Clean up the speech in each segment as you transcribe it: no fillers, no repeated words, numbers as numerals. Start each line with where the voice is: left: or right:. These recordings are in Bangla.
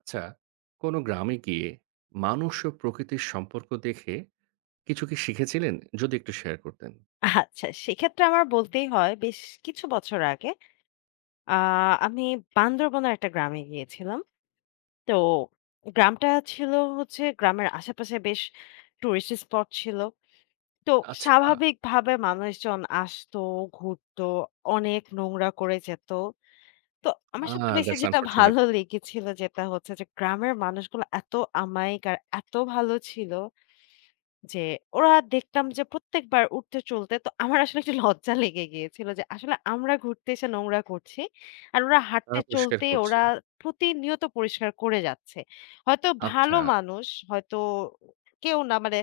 right: আচ্ছা, কোনো গ্রামে গিয়ে মানুষ ও প্রকৃতির সম্পর্ক দেখে কিছু কি শিখেছিলেন? যদি একটু শেয়ার করতেন।
left: আচ্ছা, সেক্ষেত্রে আমার বলতেই হয় বেশ কিছু বছর আগে আ আমি বান্দরবনের একটা গ্রামে গিয়েছিলাম। তো গ্রামটা ছিল হচ্ছে গ্রামের আশেপাশে বেশ টুরিস্ট স্পট ছিল। তো
right: আচ্ছা।
left: স্বাভাবিকভাবে মানুষজন আসতো, ঘুরতো, অনেক নোংরা করে যেত। তো আমার
right: আ
left: সবচেয়ে বেশি
right: দ্যাটস
left: যেটা
right: আনফরচুনেট।
left: ভালো লেগেছিল যেটা হচ্ছে যে গ্রামের মানুষগুলো এত অমায়িক আর এত ভালো ছিল যে ওরা দেখতাম যে প্রত্যেকবার উঠতে চলতে তো আমার আসলে একটু লজ্জা লেগে গিয়েছিল যে আসলে আমরা ঘুরতে এসে নোংরা করছি আর ওরা
right: তারা
left: হাঁটতে
right: পরিষ্কার
left: চলতে
right: করছে।
left: ওরা প্রতিনিয়ত পরিষ্কার করে যাচ্ছে, হয়তো
right: আচ্ছা।
left: ভালো মানুষ, হয়তো কেউ না মানে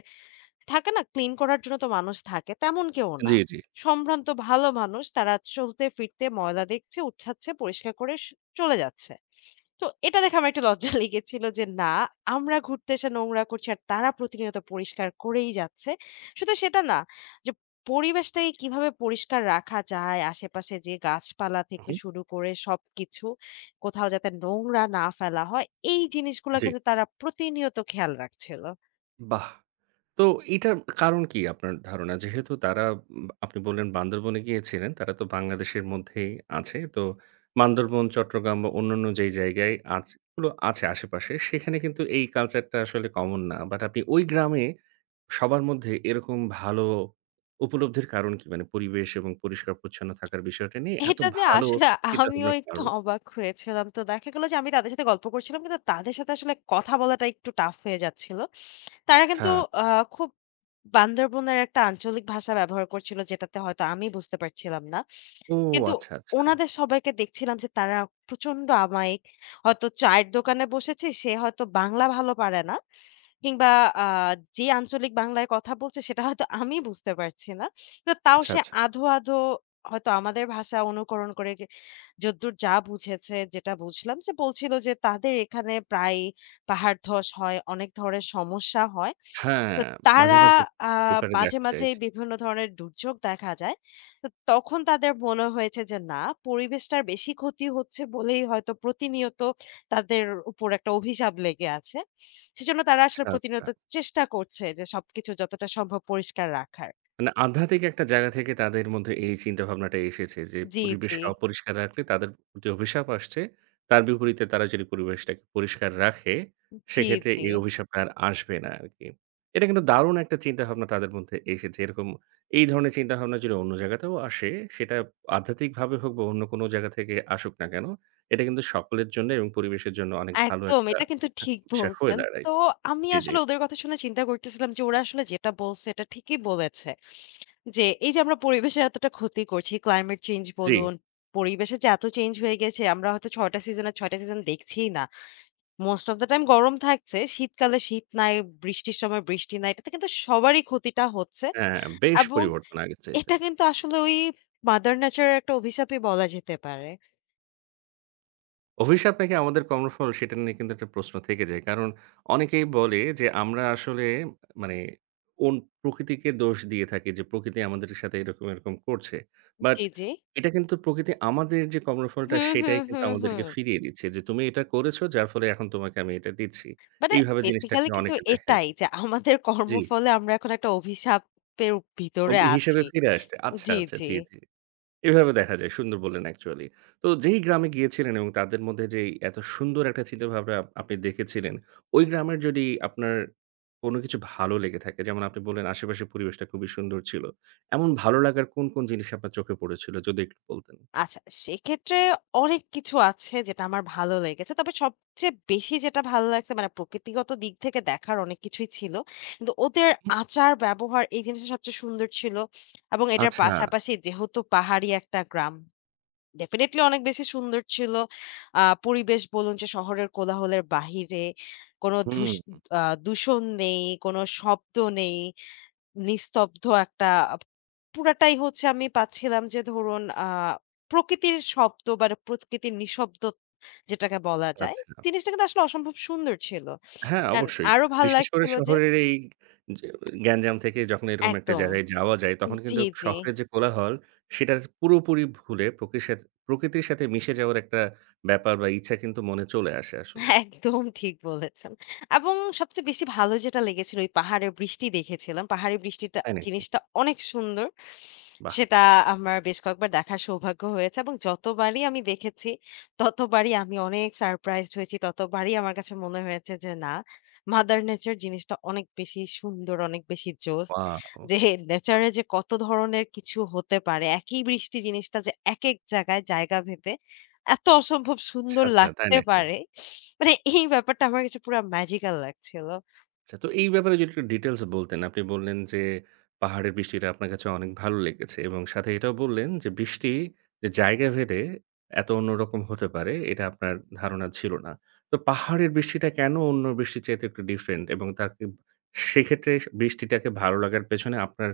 left: থাকে না ক্লিন করার জন্য, তো মানুষ থাকে তেমন কেউ না।
right: জি, জি।
left: সম্ভ্রান্ত ভালো মানুষ তারা চলতে ফিরতে ময়লা দেখছে, উঠাচ্ছে, পরিষ্কার করে চলে যাচ্ছে। তো এটা দেখে আমার একটু লজ্জা লেগেছিল যে না, আমরা ঘুরতে এসে নোংরা করছি আর তারা প্রতিনিয়ত পরিষ্কার করেই যাচ্ছে। শুধু সেটা না যে পরিবেশটাকে কিভাবে পরিষ্কার রাখা যায়, আশেপাশে যে গাছপালা থেকে
right: উহু,
left: শুরু করে সবকিছু কোথাও যাতে নোংরা না ফেলা হয়, এই জিনিসগুলা
right: জি।
left: কিন্তু তারা প্রতিনিয়ত খেয়াল রাখছিল।
right: বাহ! তো এটার কারণ কি আপনার ধারণা? যেহেতু তারা আপনি বললেন বান্দরবনে গিয়েছিলেন, তারা তো বাংলাদেশের মধ্যেই আছে। তো বান্দরবন, চট্টগ্রাম বা অন্যান্য যেই জায়গায় গুলো আছে আশেপাশে, সেখানে কিন্তু এই কালচারটা আসলে কমন না। বাট আপনি ওই গ্রামে সবার মধ্যে এরকম ভালো উপলব্ধির কারণ কি? মানে পরিবেশ এবং পরিষ্কার-পরিচ্ছন্ন থাকার বিষয়টা নিয়ে এত
left: এটাতে
right: ভালো
left: আসলে
right: চিন্তা
left: আমিও
right: ভাবনার
left: একটু
right: কারণ কি?
left: অবাক হয়েছিলাম। তো দেখা গেল যে আমি তাদের সাথে গল্প করছিলাম, কিন্তু তাদের সাথে আসলে কথা বলাটা একটু টাফ হয়ে যাচ্ছিল। তারা কিন্তু
right: হ্যাঁ।
left: আ খুব বান্দরবনের একটা আঞ্চলিক ভাষা ব্যবহার করছিল, যেটাতে হয়তো আমি বুঝতে পারছিলাম না।
right: ও
left: কিন্তু
right: আচ্ছা, আচ্ছা।
left: উনাদের সবাইকে দেখছিলাম যে তারা প্রচন্ড আমায়িক। হয়তো চায়ের দোকানে বসেছি, সে হয়তো বাংলা ভালো পারে না, কিংবা আ যে আঞ্চলিক বাংলায় কথা বলছে, সেটা হয়তো আমি বুঝতে পারছি না। তো তাও
right: আচ্ছা,
left: সে
right: আচ্ছা।
left: আধো, আধো হয়তো আমাদের ভাষা অনুকরণ করে, যে যদ্দূর যা বুঝেছে, যেটা বুঝলাম যে বলছিল যে তাদের এখানে প্রায় পাহাড় ধস হয়, অনেক ধরনের সমস্যা হয়।
right: হ্যাঁ,
left: তো
right: মাঝে,
left: তারা
right: মাঝে
left: আ
right: পেপারে
left: মাঝে,
right: দেখা যায়।
left: মাঝে
right: জি।
left: বিভিন্ন ধরনের দুর্যোগ দেখা যায়। তো তখন তাদের মনে হয়েছে যে না, পরিবেশটার বেশি ক্ষতি হচ্ছে বলেই হয়তো প্রতিনিয়ত তাদের উপর একটা অভিশাপ লেগে আছে। সেজন্য তারা
right: আচ্ছা,
left: আসলে
right: আচ্ছা।
left: প্রতিনিয়ত চেষ্টা করছে যে সবকিছু যতটা সম্ভব পরিষ্কার রাখার।
right: মানে আধ্যাত্মিক একটা জায়গা থেকে তাদের মধ্যে এই চিন্তাভাবনাটা এসেছে যে,
left: জি, জি,
right: পরিবেশকে হুম, অপরিষ্কার রাখলে তাদের প্রতি অভিশাপ আসছে। তার বিপরীতে তারা যদি পরিবেশটাকে পরিষ্কার রাখে,
left: জি,
right: সেক্ষেত্রে
left: জি।
right: এই অভিশাপটা আর আসবে না আরকি। এটা কিন্তু দারুণ একটা চিন্তাভাবনা তাদের মধ্যে এসেছে। এরকম এই ধরনের চিন্তাভাবনা যদি অন্য জায়গাতেও আসে, সেটা আধ্যাত্মিকভাবে হোক বা অন্য কোনো জায়গা থেকে আসুক না কেন, এটা কিন্তু সকলের জন্য এবং পরিবেশের জন্য অনেক ভালো
left: একদম,
right: একটা
left: এটা কিন্তু ঠিক
right: বিষয় হয়ে
left: বলছেন।
right: দাঁড়ায়।
left: তো আমি
right: জি, জি।
left: আসলে ওদের কথা শুনে চিন্তা করতেছিলাম যে ওরা আসলে যেটা বলছে এটা ঠিকই বলেছে। যে এই যে আমরা পরিবেশের এতটা ক্ষতি করছি, ক্লাইমেট চেঞ্জ
right: জি,
left: বলুন, পরিবেশের যে এত চেঞ্জ হয়ে গেছে, আমরা হয়তো ৬ টা সিজনের ৬ টা সিজন দেখছিই না। মোস্ট অফ দ্যা টাইম গরম থাকছে। শীতকালে শীত নাই, বৃষ্টির সময় বৃষ্টি নাই। এটাতে কিন্তু সবারই ক্ষতিটা হচ্ছে,
right: হ্যাঁ, বেশ
left: এবং
right: পরিবর্তন আগের চাইতে।
left: এটা কিন্তু আসলে ওই মাদার নেচারের একটা অভিশাপই বলা যেতে পারে।
right: অভিশাপ নাকি আমাদের কর্মফল সেটা নিয়ে কিন্তু একটা প্রশ্ন থেকে যায়। কারণ অনেকেই বলে যে আমরা আসলে মানে ওন প্রকৃতিকে দোষ দিয়ে থাকি যে প্রকৃতি আমাদের সাথে এরকম, এরকম করছে। বাট
left: জি, জি।
right: এটা কিন্তু প্রকৃতি আমাদের যে কর্মফলটা
left: হুম,
right: সেটাই
left: হুম,
right: কিন্তু
left: হুম, হুম।
right: আমাদেরকে ফিরিয়ে দিচ্ছে যে তুমি এটা করেছো, যার ফলে এখন তোমাকে আমি এটা দিচ্ছি।
left: মানে
right: এইভাবে জিনিসটাকে
left: বেসিক্যালি কিন্তু
right: অনেকে দেখে।
left: এটাই যে আমাদের
right: জি,
left: কর্মফলে আমরা এখন একটা অভিশাপের ভিতরে
right: হিসেবে
left: আছি।
right: ফিরে আসছে। আচ্ছা,
left: জি,
right: আচ্ছা।
left: জি।
right: জি, জি। এভাবে দেখা যায়। সুন্দর বললেন অ্যাকচুয়ালি। তো যেই গ্রামে গিয়েছিলেন এবং তাদের মধ্যে যেই এত সুন্দর একটা চিন্তাভাবনা আপনি দেখেছিলেন, ওই গ্রামের যদি আপনার কোনো কিছু ভালো লেগে থাকে, যেমন আপনি বললেন আশেপাশের পরিবেশটা খুবই সুন্দর ছিল। এমন ভালো লাগার কোন, কোন জিনিস আপনার চোখে পড়েছিল যদি একটু বলতেন?
left: আচ্ছা, সেক্ষেত্রে অনেক কিছু আছে যেটা আমার ভালো লেগেছে। তবে সবচেয়ে বেশি যেটা ভালো লাগছে, মানে প্রকৃতিগত দিক থেকে দেখার অনেক কিছুই ছিল। কিন্তু ওদের
right: হুম।
left: আচার-ব্যবহার এই জিনিসটা সবচেয়ে সুন্দর ছিল, এবং এটার
right: আচ্ছা,
left: পাশাপাশি যেহেতু পাহাড়ি একটা গ্রাম, ডেফিনিটলি অনেক বেশি সুন্দর ছিল। পরিবেশ বলুন যে শহরের কোলাহলের বাহিরে, কোনো ধূস
right: হুম,
left: আ দূষণ নেই, কোনো শব্দ নেই। নিস্তব্ধ একটা পুরাটাই হচ্ছে আমি পাচ্ছিলাম যে ধরুন প্রকৃতির শব্দ বা প্রকৃতির নিঃশব্দ, যেটাকে বলা যায়।
right: আচ্ছা।
left: জিনিসটা কিন্তু আসলে অসম্ভব সুন্দর ছিল।
right: হ্যাঁ,
left: অ্যান্ড
right: অবশ্যই।
left: আরো ভাল
right: বিশেষ করে
left: লাগছিল যে
right: শহরের এই যে গ্যাঞ্জাম থেকে যখন এরকম একটা
left: একদম।
right: জায়গায় যাওয়া যায়, তখন
left: জি,
right: কিন্তু
left: জি।
right: শহরের যে কোলাহল, সেটার পুরোপুরি ভুলে প্রকৃর সাথে প্রকৃতির সাথে মিশে যাওয়ার একটা ব্যাপার বা ইচ্ছা কিন্তু মনে চলে আসে আসলে।
left: একদম ঠিক বলেছেন। এবং সবচেয়ে বেশি ভালো যেটা লেগেছিল, ওই পাহাড়ে বৃষ্টি দেখেছিলাম। পাহাড়ে বৃষ্টিটা
right: তাই নাকি?
left: জিনিসটা অনেক সুন্দর।
right: বাহ!
left: সেটা আমার বেশ কয়েকবার দেখার সৌভাগ্য হয়েছে, এবং যতবারই আমি দেখেছি, ততবারই আমি অনেক সারপ্রাইজড হয়েছি। ততবারই আমার কাছে মনে হয়েছে যে না, মাদার নেচার জিনিসটা অনেক বেশি সুন্দর, অনেক বেশি জোস।
right: ওয়াও!
left: যে নেচারে যে কত ধরনের কিছু হতে পারে। একই বৃষ্টি জিনিসটা যে একেক জায়গায় জায়গা ভেদে এত অসম্ভব
right: আচ্ছা,
left: সুন্দর
right: আচ্ছা। তাই
left: লাগতে
right: নাকি?
left: পারে। মানে এই ব্যাপারটা আমার কাছে পুরা ম্যাজিক্যাল লাগছিল।
right: আচ্ছা, তো এই ব্যাপারে যদি একটু ডিটেইলস বলতেন। আপনি বললেন যে, পাহাড়ের বৃষ্টিটা আপনার কাছে অনেক ভালো লেগেছে এবং সাথে এটাও বললেন যে, বৃষ্টি যে জায়গা ভেদে এত অন্যরকম হতে পারে, এটা আপনার ধারণা ছিল না। তো পাহাড়ের বৃষ্টিটা কেন অন্য বৃষ্টির চাইতে একটু ডিফারেন্ট, এবং তাকে সেক্ষেত্রে বৃষ্টিটাকে ভালো লাগার পেছনে আপনার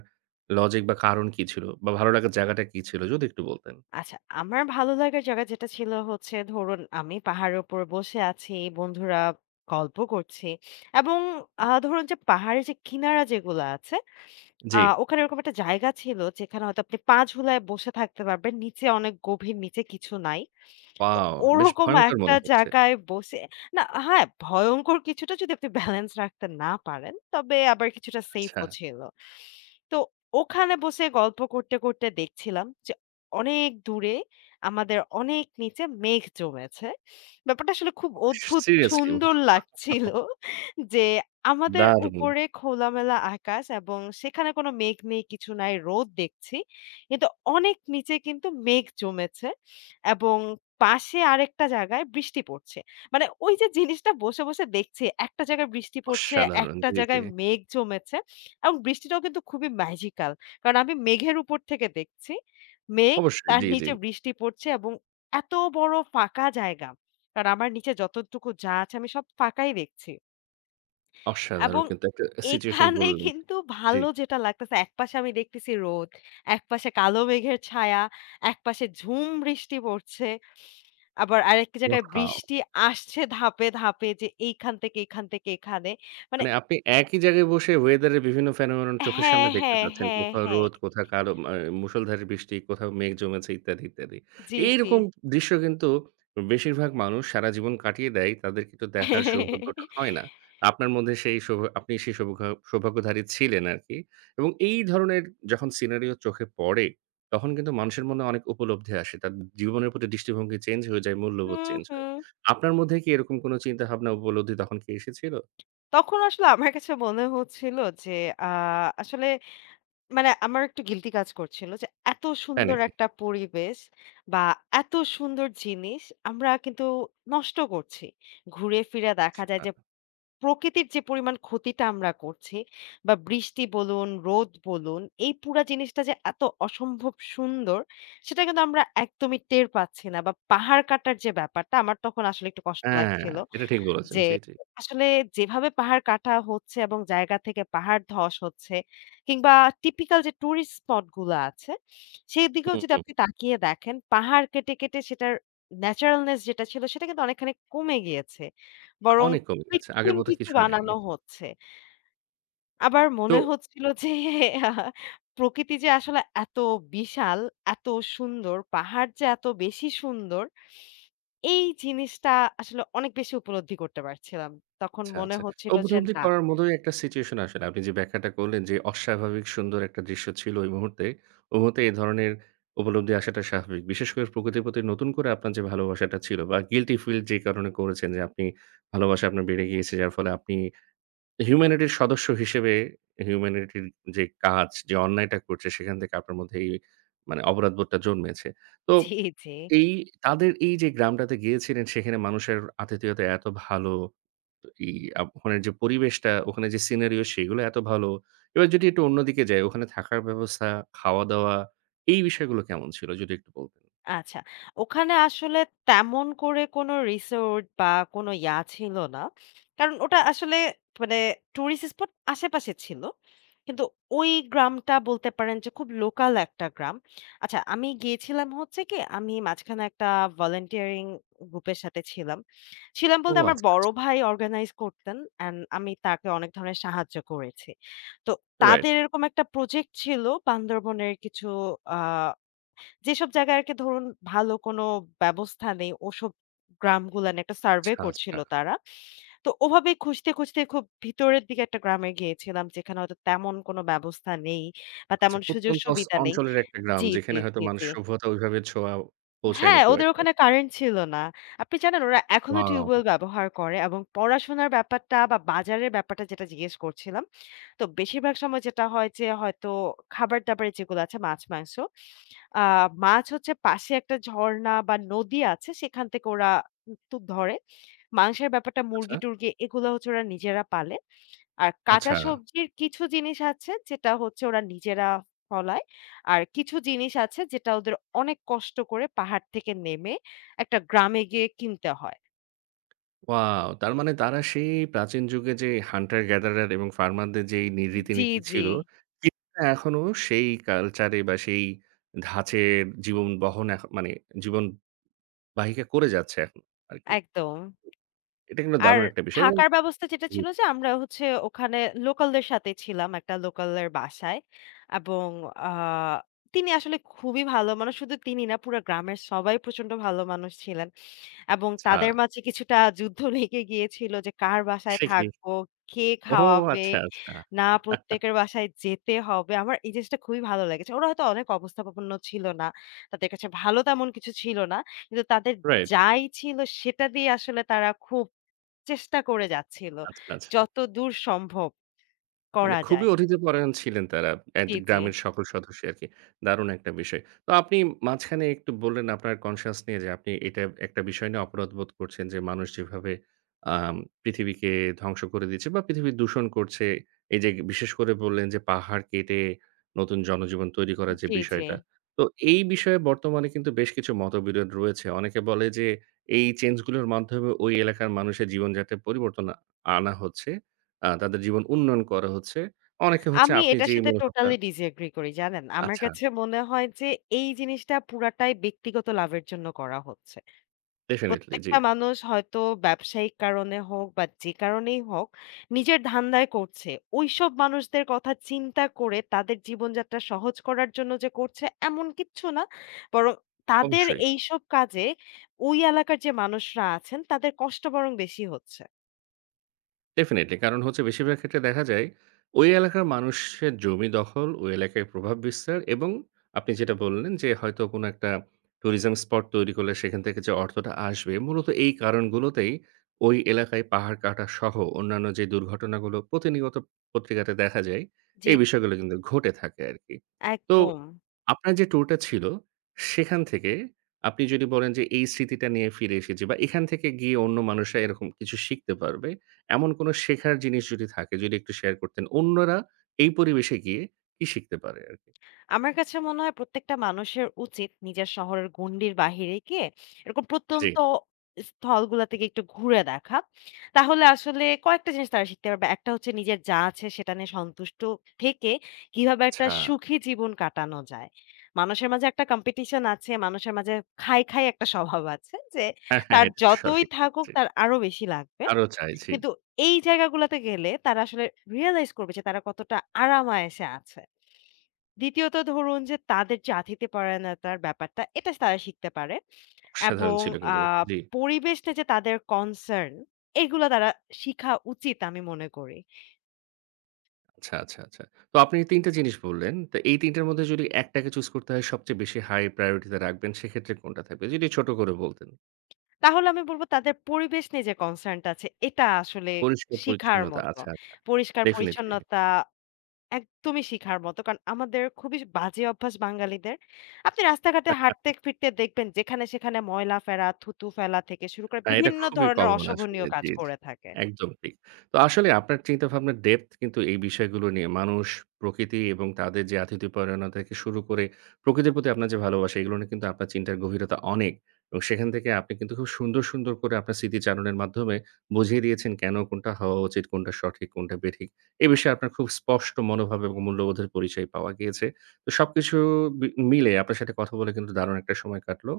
right: লজিক বা কারণ কি ছিল? বা ভালো লাগার জায়গাটা কি ছিল? যদি একটু বলতেন।
left: আচ্ছা, আমার ভালো লাগার জায়গা যেটা ছিল হচ্ছে ধরুন আমি পাহাড়ের উপর বসে আছি, বন্ধুরা গল্প করছি, এবং ধরুন যে পাহাড়ের যে কিনারা যেগুলো আছে,
right: জি।
left: ওখানে ওরকম একটা জায়গা ছিল যেখানে হয়তো আপনি পা ঝুলায় বসে থাকতে পারবেন। নিচে অনেক গভীর, নিচে কিছু নাই। তো
right: ওয়াও! বেশ
left: ওরকম
right: ভয়ংকর
left: একটা
right: মনে হচ্ছে।
left: জায়গায় বসে না, হ্যাঁ, ভয়ংকর, কিছুটা যদি আপনি ব্যালেন্স রাখতে না পারেন, তবে আবার কিছুটা
right: আচ্ছা।
left: সেফও ছিল। তো ওখানে বসে গল্প করতে, করতে দেখছিলাম যে অনেক দূরে আমাদের অনেক নিচে মেঘ জমেছে। ব্যাপারটা আসলে খুব অদ্ভুত
right: সিরিয়াসলি
left: সুন্দর
right: ওয়াও!
left: লাগছিল যে আমাদের
right: দারুণ!
left: উপরে খোলামেলা আকাশ এবং সেখানে কোনো মেঘ নেই, কিছু নাই, রোদ দেখছি। কিন্তু অনেক নিচে কিন্তু মেঘ জমেছে, এবং পাশে আরেকটা জায়গায় বৃষ্টি পড়ছে। মানে ওই যে জিনিসটা বসে, বসে দেখছি, একটা জায়গায় বৃষ্টি পড়ছে,
right: অসাধারণ!
left: একটা
right: জি, জি।
left: জায়গায় মেঘ জমেছে, এবং বৃষ্টিটাও কিন্তু খুবই ম্যাজিক্যাল। কারণ আমি মেঘের উপর থেকে দেখছি। মেঘ,
right: অবশ্যই।
left: তার
right: জি, জি।
left: নিচে বৃষ্টি পড়ছে এবং এত বড় ফাঁকা জায়গা। কারণ আমার নিচে যতটুকু যা আছে আমি সব ফাঁকাই দেখছি,
right: অসাধারণ
left: এবং
right: কিন্তু একটা সিচুয়েশন
left: এখানে
right: বললেন।
left: কিন্তু
right: জি।
left: ভালো যেটা লাগতেছে, একপাশে আমি দেখতেছি রোদ, একপাশে কালো মেঘের ছায়া, একপাশে ঝুম বৃষ্টি পড়ছে। আবার আরেক জায়গায়
right: ওয়াও!
left: বৃষ্টি আসছে ধাপে, ধাপে, যে এইখান থেকে এইখান থেকে এখানে। মানে
right: মানে আপনি একই জায়গায় বসে ওয়েদারের বিভিন্ন ফেনোমেনন চোখের সামনে
left: হ্যাঁ,
right: দেখতে
left: হ্যাঁ,
right: পাচ্ছেন।
left: হ্যাঁ,
right: কোথাও
left: হ্যাঁ।
right: রোদ, কোথাও কালো মুষলধারে বৃষ্টি, কোথাও মেঘ জমেছে ইত্যাদি, ইত্যাদি।
left: জি, জি।
right: এইরকম দৃশ্য কিন্তু বেশিরভাগ মানুষ সারা জীবন কাটিয়ে দেয়। তাদের কিন্তু দেখার সৌভাগ্যটা হয় না। আপনার মধ্যে সেই আপনি সেই সৌভাগ্যধারী ছিলেন আরকি। এবং এই ধরনের যখন সিনারিও চোখে পড়ে, তখন কিন্তু মানুষের মনে অনেক উপলব্ধি আসে। তার জীবনের প্রতি দৃষ্টিভঙ্গি চেঞ্জ হয়ে যায়, মূল্যবোধ
left: হুম,
right: চেঞ্জ হয়।
left: হুম।
right: আপনার মধ্যে কি এরকম কোন চিন্তাভাবনা উপলব্ধি তখন কি এসেছিল?
left: তখন আসলে আমার কাছে মনে হচ্ছিল যে আ আসলে, মানে আমার একটু গিল্টি কাজ করছিল যে এত
right: তাই
left: সুন্দর
right: নাকি?
left: একটা পরিবেশ বা এত সুন্দর জিনিস আমরা কিন্তু নষ্ট করছি। ঘুরে ফিরে দেখা যায়
right: আচ্ছা।
left: যে প্রকৃতির যে পরিমাণ ক্ষতিটা আমরা করছি, বা বৃষ্টি বলুন, রোদ বলুন, এই পুরা জিনিসটা যে এত অসম্ভব সুন্দর সেটা কিন্তু আমরা একদমই টের পাচ্ছি না, বা পাহাড় কাটার যে ব্যাপারটা আমার তখন আসলে একটু কষ্ট
right: হ্যাঁ,
left: লাগছিল।
right: এটা ঠিক বলেছেন।
left: যে
right: জি, জি।
left: আসলে যেভাবে পাহাড় কাটা হচ্ছে এবং জায়গা থেকে পাহাড় ধস হচ্ছে, কিংবা টিপিক্যাল যে টুরিস্ট স্পট গুলো আছে সেই দিকেও
right: হুম,
left: যদি
right: হুম।
left: আপনি তাকিয়ে দেখেন, পাহাড় কেটে কেটে সেটার ন্যাচারালনেস যেটা ছিল সেটা কিন্তু অনেকখানি কমে গিয়েছে, বরং
right: অনেক কমে গেছে। আগের
left: কৃত্রিম
right: মতো
left: কিছু
right: কিছুই নাই।
left: বানানো হচ্ছে। আবার
right: তো
left: মনে হচ্ছিল যে আহ, প্রকৃতি যে আসলে এত বিশাল, এত সুন্দর, পাহাড় যে এত বেশি সুন্দর, এই জিনিসটা আসলে অনেক বেশি উপলব্ধি করতে পারছিলাম। তখন
right: আচ্ছা,
left: মনে
right: আচ্ছা।
left: হচ্ছিল যে
right: উপলব্ধি
left: না।
right: করার মতোই একটা সিচুয়েশন আসলে। আপনি যে ব্যাখ্যাটা করলেন যে অস্বাভাবিক সুন্দর একটা দৃশ্য ছিল ওই মুহূর্তে। ওই মুহূর্তে এই ধরনের উপলব্ধি আসাটা স্বাভাবিক। বিশেষ করে প্রকৃতির প্রতি নতুন করে আপনার যে ভালোবাসাটা ছিল বা গিল্টি ফিল যে কারণে করেছেন যে আপনি ভালোবাসা আপনার বেড়ে গিয়েছে। যার ফলে আপনি হিউম্যানিটির সদস্য হিসেবে হিউম্যানিটির যে কাজ, যে অন্যায়টা করছে সেখান থেকে আপনার মধ্যে এই মানে অপরাধবোধটা জন্মেছে। তো
left: জি, জি।
right: এই তাদের এই যে গ্রামটাতে গিয়েছিলেন সেখানে মানুষের আতিথেয়তা এত ভালো। তো এই ওখানের যে পরিবেশটা, ওখানে যে সিনারিও সেগুলো এত ভালো। এবার যদি একটু অন্যদিকে যাই, ওখানে থাকার ব্যবস্থা, খাওয়া-দাওয়া, এই বিষয়গুলো কেমন ছিল যদি একটু বলতেন?
left: আচ্ছা, ওখানে আসলে তেমন করে কোনো রিসোর্ট বা কোনো ইয়া ছিল না। কারণ ওটা আসলে, মানে টুরিস্ট স্পট আশেপাশে ছিল। কিন্তু ওই গ্রামটা বলতে পারেন যে খুব লোকাল একটা গ্রাম। আচ্ছা, আমি গিয়েছিলাম হচ্ছে কি আমি মাঝখানে একটা ভলান্টিয়ারিং গ্রুপের সাথে ছিলাম। ছিলাম
right: ও
left: বলতে আমার
right: আচ্ছা,
left: বড়
right: আচ্ছা।
left: ভাই অর্গানাইজ করতেন, অ্যান্ড আমি তাকে অনেক ধরনের সাহায্য করেছি। তো
right: রাইট।
left: তাদের এরকম একটা প্রজেক্ট ছিল বান্দরবনের কিছু আ যেসব জায়গায় আরকি ধরুন ভালো কোনো ব্যবস্থা নেই, ওসব গ্রামগুলান একটা সার্ভে
right: আচ্ছা,
left: করছিল
right: আচ্ছা,
left: তারা। তো ওভাবেই খুঁজতে, খুঁজতে খুব ভিতরের দিকে একটা গ্রামে গিয়েছিলাম যেখানে হয়তো তেমন কোনো ব্যবস্থা নেই বা
right: আচ্ছা।
left: তেমন
right: প্রত্যন্ত
left: সুযোগ-সুবিধা নেই।
right: অঞ্চলের একটা গ্রাম
left: জি, জি,
right: যেখানে হয়তো
left: জি,
right: মানুষ
left: জি।
right: সভ্যতা ওইভাবে ছোঁয়া পৌঁছায়নি
left: হ্যাঁ,
right: খুব
left: ওদের
right: একটা।
left: ওখানে কারেন্ট ছিল না। আপনি জানেন ওরা এখনো
right: ওয়াও!
left: টিউবওয়েল ব্যবহার করে, এবং পড়াশোনার ব্যাপারটা বা বাজারের ব্যাপারটা যেটা জিজ্ঞেস করছিলাম। তো বেশিরভাগ সময় যেটা হয় যে হয়তো খাবার-দাবারে যেগুলো আছে মাছ, মাংস, আ মাছ হচ্ছে পাশে একটা ঝর্ণা বা নদী আছে সেখান থেকে ওরা ধরে। মাংসের ব্যাপারটা
right: আচ্ছা,
left: মুরগি-টুরগি এগুলো হচ্ছে ওরা নিজেরা পালে। আর কাঁচা
right: আচ্ছা।
left: সবজির কিছু জিনিস আছে যেটা হচ্ছে ওরা নিজেরা ফলায়। আর কিছু জিনিস আছে যেটা ওদের অনেক কষ্ট করে পাহাড় থেকে নেমে একটা গ্রামে গিয়ে কিনতে হয়।
right: ওয়াও! তার মানে তারা সেই প্রাচীন যুগে যে হান্টার গ্যাদারার এবং ফার্মারদের যেই
left: জি,
right: রীতিনীতি
left: জি।
right: ছিল, কিছুটা এখনো সেই কালচারে বা সেই ধাঁচের জীবন বহন মানে জীবন বাহিকা করে যাচ্ছে এখন আরকি।
left: একদম।
right: এটা কিন্তু
left: আর
right: দারুণ একটা বিষয় এবং
left: থাকার ব্যবস্থা যেটা
right: জি,
left: ছিল যে আমরা হচ্ছে ওখানে লোকালদের সাথে ছিলাম একটা লোকালের বাসায়, এবং আ তিনি আসলে খুবই ভালো মানুষ। শুধু তিনি না, পুরা গ্রামের সবাই প্রচন্ড ভালো মানুষ ছিলেন, এবং
right: আচ্ছা,
left: তাদের মাঝে কিছুটা যুদ্ধ লেগে গিয়েছিল যে কার বাসায়
right: সে কি?
left: থাকবো, কে
right: ও
left: খাওয়াবে,
right: আচ্ছা, আচ্ছা।
left: না প্রত্যেকের বাসায় যেতে হবে। আমার এই জিনিসটা খুবই ভালো লেগেছে। ওরা হয়তো অনেক অবস্থাপন্ন ছিল না। তাদের কাছে ভালো তেমন কিছু ছিল না। কিন্তু তাদের
right: রাইট।
left: যাই ছিল সেটা দিয়ে আসলে তারা খুব চেষ্টা করে যাচ্ছিল।
right: আচ্ছা, আচ্ছা।
left: যতদূর সম্ভব
right: মানে
left: করা
right: খুবই
left: যায়।
right: অতিথিপরায়ণ ছিলেন তারা।
left: জি, জি,
right: গ্রামের সকল সদস্য আরকি। দারুণ একটা বিষয়। তো আপনি মাঝখানে একটু বললেন আপনার কনসিয়াস নিয়ে যে আপনি এটা একটা বিষয় নিয়ে অপরাধ বোধ করছেন যে মানুষ যেভাবে আম পৃথিবীকে ধ্বংস করে দিচ্ছে বা পৃথিবী দূষণ করছে। এই যে বিশেষ করে বললেন যে পাহাড় কেটে নতুন জনজীবন তৈরি করার যে
left: জি, জি।
right: বিষয়টা। তো এই বিষয়ে বর্তমানে কিন্তু বেশ কিছু মতবিরোধ রয়েছে। অনেকে বলে যে এই চেঞ্জ গুলোর মাধ্যমে ওই এলাকার মানুষের জীবনযাত্রায় পরিবর্তন আনা হচ্ছে। তাদের জীবন উন্নয়ন করা হচ্ছে। অনেকে হচ্ছে
left: আমি
right: আপনি
left: এটার
right: যেই
left: সাথে
right: মনোভাবটা
left: টোটালি ডিসএগ্রি করি, জানেন? আমার
right: আচ্ছা,
left: কাছে মনে হয় যে এই জিনিসটা পুরাটাই ব্যক্তিগত লাভের জন্য করা হচ্ছে।
right: ডেফিনিটলি জি,
left: প্রত্যেকটা মানুষ হয়তো ব্যবসায়িক কারণে হোক বা যে কারণেই হোক, নিজের ধান্দায় করছে। ওইসব মানুষদের কথা চিন্তা করে তাদের জীবনযাত্রা সহজ করার জন্য যে করছে এমন কিচ্ছু না। বরং তাদের
right: অবশ্যই।
left: এইসব কাজে ওই এলাকার যে মানুষরা আছেন তাদের কষ্ট বরং বেশি হচ্ছে।
right: ডেফিনিটলি। কারণ হচ্ছে বেশিরভাগ ক্ষেত্রে দেখা যায় ওই এলাকার মানুষের জমি দখল, ওই এলাকায় প্রভাব বিস্তার এবং আপনি যেটা বললেন যে হয়তো কোনো একটা ট্যুরিজম স্পট তৈরি করলে সেখান থেকে যে অর্থটা আসবে, মূলত এই কারণগুলোতেই ওই এলাকায় পাহাড় কাটা সহ অন্যান্য যে দুর্ঘটনাগুলো প্রতিনিয়ত পত্রিকাতে দেখা যায়,
left: জি।
right: এই বিষয়গুলো কিন্তু ঘটে থাকে আরকি। তো
left: একদম।
right: আপনার যে ট্যুরটা ছিল, সেখান থেকে আপনি যদি বলেন যে এই স্মৃতিটা নিয়ে ফিরে এসেছি বা এখান থেকে গিয়ে অন্য মানুষরা এরকম কিছু শিখতে পারবে। এমন কোনো শেখার জিনিস যদি থাকে যদি একটু শেয়ার করতেন। অন্যরা এই পরিবেশে গিয়ে কি শিখতে পারে আরকি?
left: আমার কাছে মনে হয় প্রত্যেকটা মানুষের উচিত নিজের শহরের গণ্ডির বাহিরে গিয়ে এরকম
right: জি,
left: প্রত্যন্ত স্থলগুলা থেকে একটু ঘুরে দেখা। তাহলে আসলে কয়েকটা জিনিস তারা শিখতে পারবে। একটা হচ্ছে নিজের যা আছে সেটা নিয়ে সন্তুষ্ট থেকে কিভাবে একটা
right: আচ্ছা।
left: সুখী জীবন কাটানো যায়। মানুষের মাঝে একটা কম্পিটিশন আছে, মানুষের মাঝে খাই, খাই একটা স্বভাব আছে যে
right: হ্যাঁ, হ্যাঁ,
left: তার
right: এটা তো
left: যতই
right: সঠিক।
left: থাকুক
right: জি।
left: তার আরো বেশি লাগবে।
right: আরো চাই, জি।
left: কিন্তু এই জায়গাগুলাতে গেলে তারা আসলে রিয়ালাইজ করবে যে তারা কতটা আরাম-আয়েশে আছে। দ্বিতীয়ত ধরুন যে তাদের যে আতিথ্যপরায়ণতার ব্যাপারটা, এটা তারা শিখতে পারে,
right: অসাধারণ
left: এবং
right: ছিল কিন্তু
left: আ
right: এটা। জি।
left: পরিবেশ নিয়ে যে তাদের কনসার্ন, এগুলো তারা শিখা উচিত আমি মনে করি।
right: আচ্ছা, আচ্ছা, আচ্ছা। তো আপনি ৩ টা জিনিস বললেন। তো এই ৩ টার মধ্যে যদি একটাকে চুজ করতে হয় সবচেয়ে বেশি হাই প্রায়োরিটি তে রাখবেন সেক্ষেত্রে কোনটা থাকবে? যদি ছোট করে বলতেন।
left: তাহলে আমি বলব তাদের পরিবেশ নিয়ে যে কনসার্ন টা আছে, এটা আসলে
right: পরিষ্কার
left: শিখার
right: পরিচ্ছন্নতা।
left: মতো।
right: আচ্ছা, আচ্ছা। ডেফিনিটলি।
left: পরিষ্কার-পরিচ্ছন্নতা একদমই শিখার মতো। কারণ আমাদের খুবই বাজে অভ্যাস বাঙালিদের। আপনি রাস্তাঘাটে হাঁটতে-ফিরতে দেখবেন যেখানে সেখানে ময়লা ফেলা, থুতু ফেলা থেকে শুরু করে
right: হ্যাঁ, এটা
left: বিভিন্ন
right: খুবই
left: ধরনের
right: কমন আসলে।
left: অশোভনীয় কাজ
right: জি, জি।
left: করে থাকে।
right: একদম ঠিক। তো আসলে আপনার চিন্তাভাবনার ডেপথ কিন্তু এই বিষয়গুলো নিয়ে মানুষ, প্রকৃতি এবং তাদের যে আতিথ্যপরায়ণতা থেকে শুরু করে প্রকৃতির প্রতি আপনার যে ভালোবাসা এগুলো নিয়ে কিন্তু আপনার চিন্তার গভীরতা অনেক। এবং সেখান থেকে আপনি কিন্তু খুব সুন্দর, সুন্দর করে আপনার স্মৃতিচারণের মাধ্যমে বুঝিয়ে দিয়েছেন কেন কোনটা হওয়া উচিত, কোনটা সঠিক, কোনটা বেঠিক। এ বিষয়ে আপনার খুব স্পষ্ট মনোভাব এবং মূল্যবোধের পরিচয় পাওয়া গিয়েছে। তো সবকিছু বি মিলে আপনার সাথে কথা বলে কিন্তু দারুণ একটা সময় কাটলো।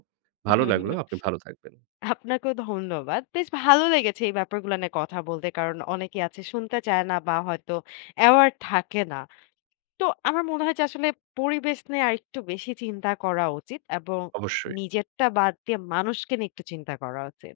right: ভালো লাগলো। আপনি ভালো থাকবেন।
left: আপনাকেও ধন্যবাদ। বেশ ভালো লেগেছে এই ব্যাপারগুলো নিয়ে কথা বলতে। কারণ অনেকে আছে শুনতে চায় না বা হয়তো অ্যাওয়ার থাকে না। তো আমার মনে হয় যে আসলে পরিবেশ নিয়ে আরেকটু বেশি চিন্তা করা উচিত, এবং
right: অবশ্যই।
left: নিজেরটা বাদ দিয়ে মানুষকে নিয়ে একটু চিন্তা করা উচিত।